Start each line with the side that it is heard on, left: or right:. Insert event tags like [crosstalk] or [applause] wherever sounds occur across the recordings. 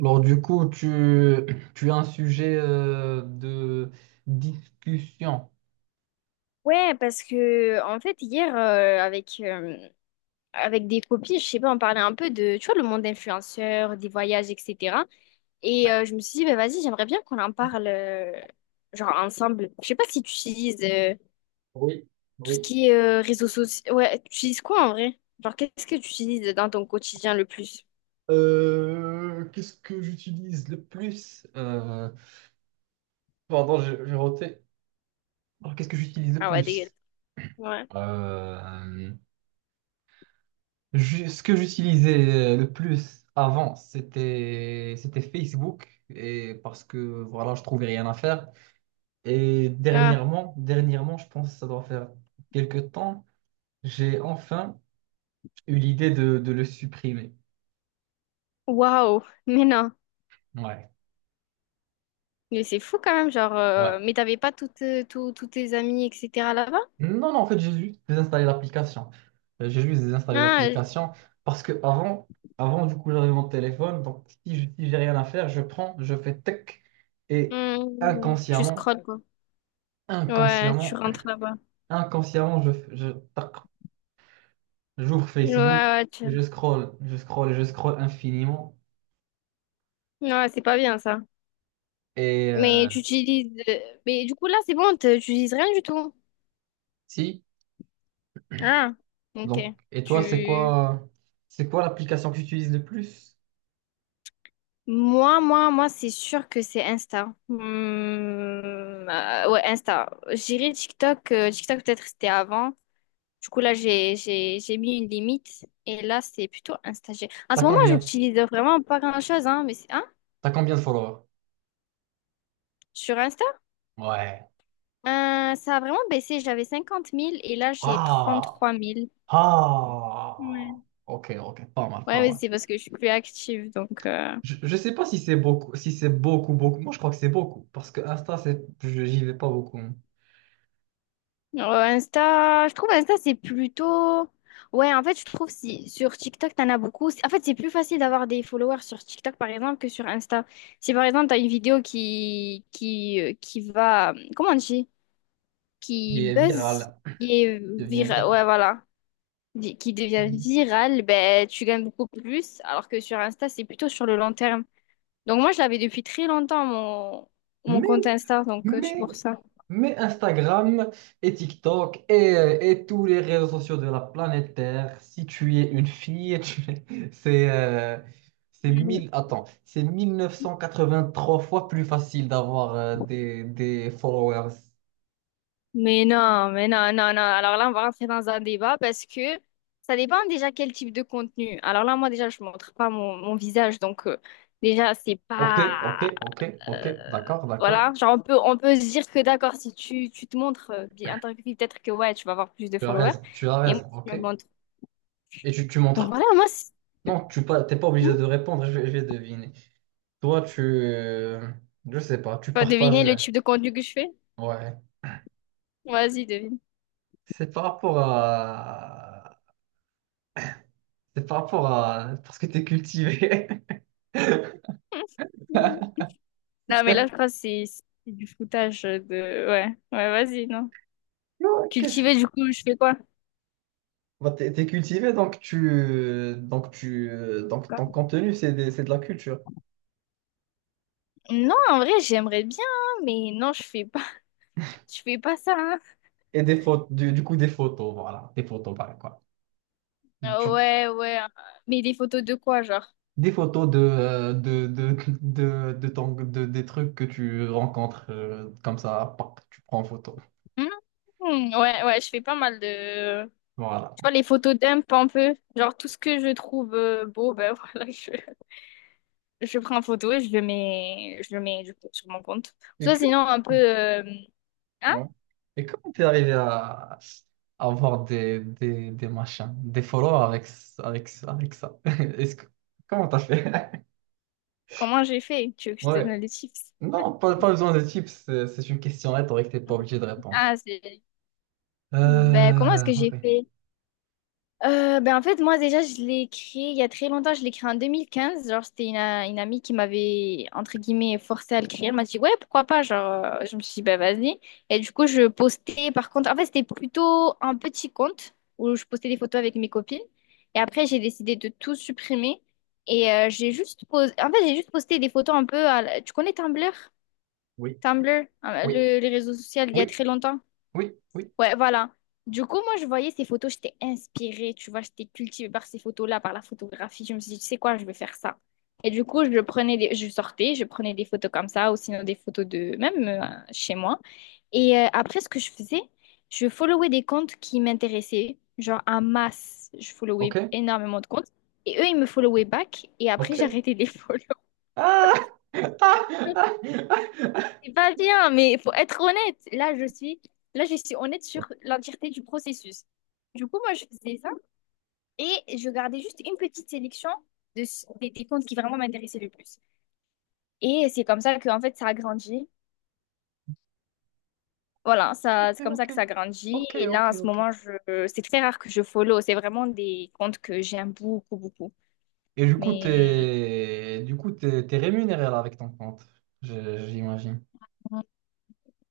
right: Alors du coup, tu as un sujet de discussion.
left: Ouais, parce que en fait hier avec avec des copines, je sais pas, on parlait un peu de tu vois le monde influenceur, des voyages, etc. Et
right: Ouais.
left: je me suis dit bah vas-y, j'aimerais bien qu'on en parle genre ensemble. Je sais pas si tu utilises
right: Oui,
left: tout ce
right: oui.
left: qui est réseaux sociaux. Ouais, tu utilises quoi en vrai? Genre qu'est-ce que tu utilises dans ton quotidien le plus?
right: Qu'est-ce que j'utilise le plus? Pardon, j'ai roté. Alors qu'est-ce que j'utilise le
left: Ah ouais, dégueulasse.
right: plus?
left: Ouais.
right: Euh, ce que j'utilisais le plus avant, c'était Facebook et parce que voilà, je trouvais rien à faire. Et
left: Ah,
right: dernièrement, je pense que ça doit faire quelques temps, j'ai enfin eu l'idée de le supprimer.
left: waouh. Mais non.
right: Ouais,
left: Mais c'est fou quand même, genre
right: ouais.
left: mais t'avais pas toutes tous tes amis etc. là-bas?
right: Non, non, en fait, j'ai juste désinstallé l'application. J'ai juste désinstallé
left: Ah.
right: l'application parce que avant, avant du coup, j'avais mon téléphone. Donc, si j'ai rien à faire, je prends, je fais tech et
left: Hmm, tu
right: inconsciemment,
left: scrolles, quoi. Ouais, tu
right: inconsciemment,
left: rentres là-bas.
right: inconsciemment, je, tac, j'ouvre
left: Ouais,
right: Facebook
left: ouais, tu-
right: et je scroll et je scroll infiniment.
left: ouais, c'est pas bien, ça.
right: Et
left: Mais du coup, là, c'est bon, tu utilises rien du tout.
right: si,
left: Ah,
right: donc,
left: ok.
right: et toi,
left: Tu...
right: c'est quoi l'application que tu utilises le plus?
left: Moi, moi, c'est sûr que c'est Insta. Mmh, ouais, Insta. J'irai TikTok. TikTok, peut-être, c'était avant. Du coup, là, j'ai mis une limite. Et là, c'est plutôt Insta. En
right: T'as
left: ce moment,
right: combien?
left: j'utilise vraiment pas grand-chose, hein, mais c'est... Hein?
right: T'as combien de followers?
left: Sur Insta?
right: Ouais.
left: Ça a vraiment baissé. J'avais 50 000 et là, j'ai
right: Ah,
left: 33 000.
right: ah.
left: Ouais.
right: Ok, ok, pas mal,
left: Ouais,
right: pas
left: mais
right: mal.
left: c'est parce que je suis plus active. Donc,
right: Je sais pas si c'est beaucoup, si c'est beaucoup, beaucoup. Moi, je crois que c'est beaucoup parce que Insta, j'y vais pas beaucoup, hein.
left: Insta, je trouve Insta, c'est plutôt. Ouais, en fait, je trouve si sur TikTok, t'en as beaucoup. En fait, c'est plus facile d'avoir des followers sur TikTok, par exemple, que sur Insta. Si, par exemple, t'as une vidéo qui va. Comment on dit? Qui
right: Il est
left: buzz,
right: viral,
left: qui est
right: il devient
left: virale. Ouais,
right: viral.
left: voilà. Qui devient virale, ben, tu gagnes beaucoup plus. Alors que sur Insta, c'est plutôt sur le long terme. Donc moi, je l'avais depuis très longtemps, mon
right: Mais
left: compte Insta, donc c'est
right: Mais,
left: pour ça.
right: mais Instagram et TikTok et tous les réseaux sociaux de la planète Terre, si tu es une fille, [laughs] c'est
left: Mm.
right: mille, attends, c'est trois fois plus facile d'avoir des followers.
left: Mais non, mais non, non. Alors là, on va rentrer dans un débat parce que ça dépend déjà quel type de contenu. Alors là, moi, déjà, je montre pas mon visage, donc déjà, c'est
right: Ok,
left: pas...
right: ok, ok, ok,
left: euh,
right: d'accord, d'accord.
left: voilà, genre on peut se dire que d'accord, si tu, tu te montres en tant que fille, peut-être que ouais, tu vas avoir plus de followers.
right: Tu as
left: Et moi,
right: raison,
left: je
right: ok.
left: me montre.
right: Et tu
left: Donc
right: montres que...
left: voilà,
right: Non, tu pas, t'es pas
left: Hmm.
right: obligé de
left: Tu
right: répondre, je vais deviner. Toi, tu... euh, je sais pas, tu
left: vas deviner
right: partages...
left: le type de contenu que je fais?
right: Ouais.
left: Vas-y, devine.
right: C'est par rapport à. C'est par rapport à. Parce que t'es cultivé. [laughs]
left: [laughs] Non, mais la phrase, c'est du foutage de... Ouais, ouais, vas-y, non.
right: Non, qu'est-ce-
left: Cultiver, du coup, je fais quoi?
right: Bah, t'es cultivé, donc tu. Donc tu. Donc
left: Quoi.
right: ton contenu, c'est de la culture.
left: Non, en vrai, j'aimerais bien, hein, mais non, je fais pas, [laughs] je fais pas ça, hein.
right: Et des photos des photos, voilà. Des photos, pareil, quoi.
left: Euh,
right: Du-
left: Ouais, ouais. euh, Mais des photos de quoi, genre?
right: Des photos de, des trucs que tu rencontres comme ça, pop, tu prends en photo.
left: Hmm, ouais, ouais, je fais pas mal de...
right: Voilà.
left: Tu vois, les photos dump un peu. Genre, tout ce que je trouve beau, ben [laughs] voilà, je prends en photo et je le mets du coup, sur mon compte. Soit
right: D'accord.
left: sinon, un peu... Hein?
right: Ouais. Et comment t'es arrivé à avoir des machins, des followers avec, ce- avec, ce- avec ça? [laughs] Comment t'as fait?
left: Comment j'ai fait? Tu veux
right: [laughs]
left: que je te
right: Ouais.
left: donne les chiffres?
right: Non, pas besoin de tips, c'est une question rhétorique, t'es pas obligé de répondre.
left: Ah, c'est... Ben, comment est-ce que
right: Ok.
left: j'ai fait? Ben, en fait, moi, déjà, je l'ai créé il y a très longtemps. Je l'ai créé en deux mille quinze. Genre, une amie qui m'avait, entre guillemets, forcé à le créer. Elle m'a dit, ouais, pourquoi pas? Genre, je me suis dit, ben, vas-y. Et du coup, je postais, par contre, en fait, c'était plutôt un petit compte où je postais des photos avec mes copines. Et après, j'ai décidé de tout supprimer. Et j'ai juste posé, en fait, j'ai juste posté des photos un peu à Tu connais Tumblr?
right: Oui.
left: Tumblr,
right: Oui.
left: le, les réseaux sociaux, il y a
right: Oui.
left: très longtemps.
right: Oui. Oui.
left: Ouais, voilà. Du coup, moi, je voyais ces photos, j'étais inspirée, tu vois, j'étais cultivée par ces photos-là, par la photographie. Je me suis dit, tu sais quoi, je vais faire ça. Et du coup, je prenais des... je sortais, je prenais des photos comme ça, ou sinon des photos de même chez moi. Et après, ce que je faisais, je followais des comptes qui m'intéressaient, genre en masse. Je followais
right: Ok.
left: énormément de comptes. Et eux, ils me followaient back, et après, [laughs]
right: Ok.
left: j'arrêtais de les follow.
right: Ah! [laughs] Ah! Ah!
left: C'est pas bien, mais il faut être honnête. Là, je suis honnête sur l'entièreté du processus. Du coup, moi, je faisais ça et je gardais juste une petite sélection des comptes qui vraiment m'intéressaient le plus. Et c'est comme ça que, en fait, ça a grandi. Voilà, ça, c'est comme ça
right: Ok.
left: que ça a grandi.
right: Ok.
left: Et là,
right: Ok.
left: en ce
right: Ok.
left: moment, c'est très rare que je follow. C'est vraiment des comptes que j'aime beaucoup, beaucoup.
right: Et du coup,
left: Mais
right: t'es rémunéré là avec ton compte, j'imagine.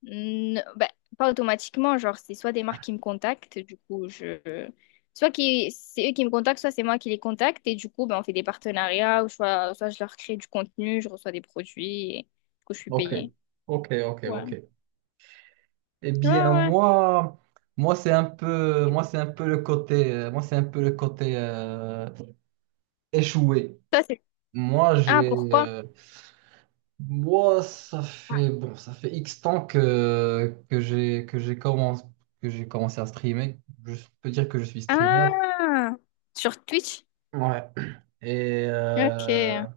left: non, bah, pas automatiquement, genre c'est soit des marques qui me contactent, du coup je soit qui c'est eux qui me contactent, soit c'est moi qui les contacte et du coup ben on fait des partenariats ou soit je leur crée du contenu, je reçois des produits et du coup je suis
right: Ok,
left: payée.
right: ok, ok,
left: Ouais.
right: ok. Eh
left: Ouais,
right: bien,
left: ouais.
right: moi, moi c'est un peu, moi c'est un peu le côté, moi c'est un peu le côté échoué.
left: Ça c'est.
right: Moi,
left: Ah, pourquoi?
right: moi, ça
left: Ouais.
right: fait bon, ça fait X temps que j'ai commencé, que j'ai commencé à streamer. Je peux dire que je suis streamer.
left: Ah! Sur Twitch?
right: Ouais. Et
left: Ok.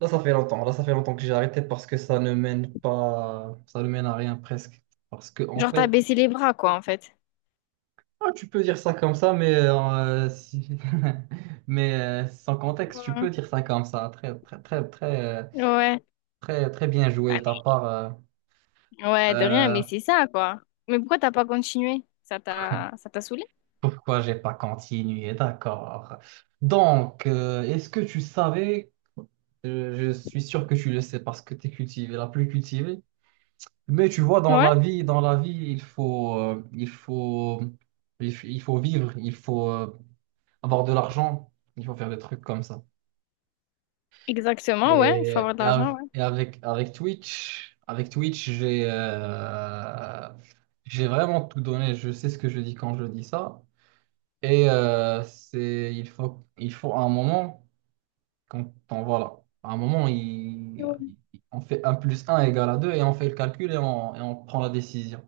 right: là, ça fait longtemps. Là, ça fait longtemps que j'ai arrêté parce que ça ne mène pas, ça ne mène à rien presque. Parce que, en
left: Genre t'as
right: fait,
left: baissé les bras quoi en fait.
right: ah, tu peux dire ça comme ça, mais, [laughs] mais sans contexte, tu peux
left: Ouais.
right: dire ça comme ça. Très, très,
left: Ouais.
right: très bien joué de
left: Ah,
right: ta
left: mais-
right: part,
left: Ouais, de rien,
right: Euh,
left: mais c'est ça quoi. Mais pourquoi t'as pas continué?
right: [laughs]
left: Ça t'a saoulé?
right: pourquoi j'ai pas continué? D'accord. Donc, est-ce que tu savais, je suis sûr que tu le sais parce que tu es cultivé, la plus cultivée, mais tu vois, dans la vie, il faut, il faut vivre, il faut avoir de l'argent, il faut faire des trucs comme ça.
left: Exactement, ouais, il faut
right: Et,
left: avoir de l'argent, ouais.
right: et avec Twitch, j'ai vraiment tout donné. Je sais ce que je dis quand je dis ça. Et c'est, il faut un moment, quand on, voilà, à un moment, on fait un plus un égale à 2 et on fait le calcul et et on prend la décision.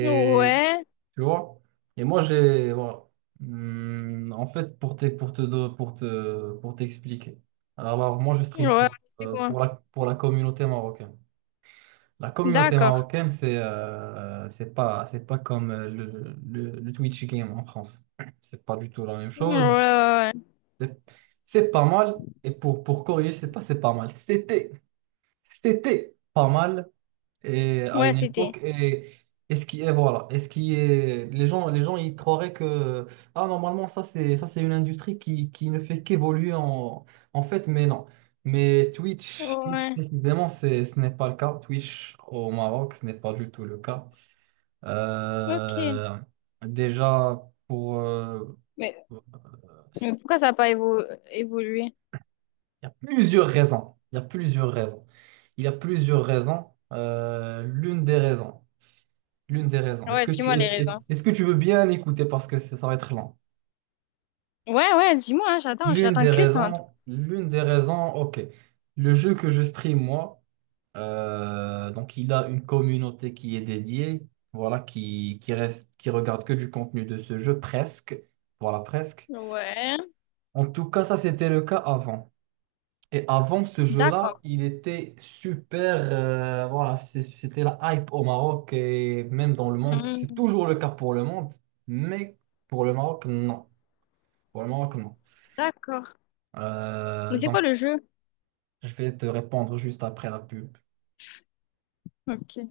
left: Ouais, ouais,
right: tu vois? Et moi, j'ai. Voilà. En fait, pour te, pour t'expliquer. Alors, moi, je stream
left: ouais,
right: pour,
left: explique-moi.
right: pour la communauté marocaine. La communauté
left: D'accord.
right: marocaine, c'est c'est pas comme le Twitch game en France. [clears throat] C'est pas du tout la même
left: Ouais,
right: chose.
left: ouais,
right: C'est c'est pas mal. Et pour corriger, c'est pas mal. C'était pas mal et
left: ouais.
right: à
left: Ouais,
right: une
left: c'était.
right: époque et ce qui est voilà et ce qui est les gens ils croiraient que ah normalement ça c'est une industrie qui ne fait qu'évoluer en fait mais non mais Twitch
left: Ouais,
right: précisément c'est ce n'est pas le cas Twitch au Maroc ce n'est pas du tout le cas.
left: ok.
right: Euh, déjà pour
left: Mais,
right: il
left: mais pourquoi ça n'a pas évolué?
right: il y a plusieurs raisons il y a plusieurs raisons. Euh, l'une des raisons L'une des raisons. Est-ce
left: Ouais,
right: que tu,
left: dis-moi les raisons.
right: est-ce que tu veux bien écouter parce que ça va être lent?
left: Ouais, ouais, dis-moi, hein, j'attends que ça en tout
right: L'une des raisons, ok. Le jeu que je stream, moi, donc il a une communauté qui est dédiée, voilà, qui reste, qui regarde que du contenu de ce jeu, presque. Voilà, presque.
left: cas. Ouais,
right: En tout cas, ça, c'était le cas avant. Et avant ce jeu-là,
left: d'accord.
right: il était super. C'était la hype au Maroc et même dans le monde. C'est
left: Hmm,
right: toujours le cas pour le monde, mais pour le Maroc, non. Pour le Maroc, non.
left: d'accord. Mais c'est
right: Donc,
left: quoi le jeu?
right: je vais te répondre juste après la pub.
left: Ok.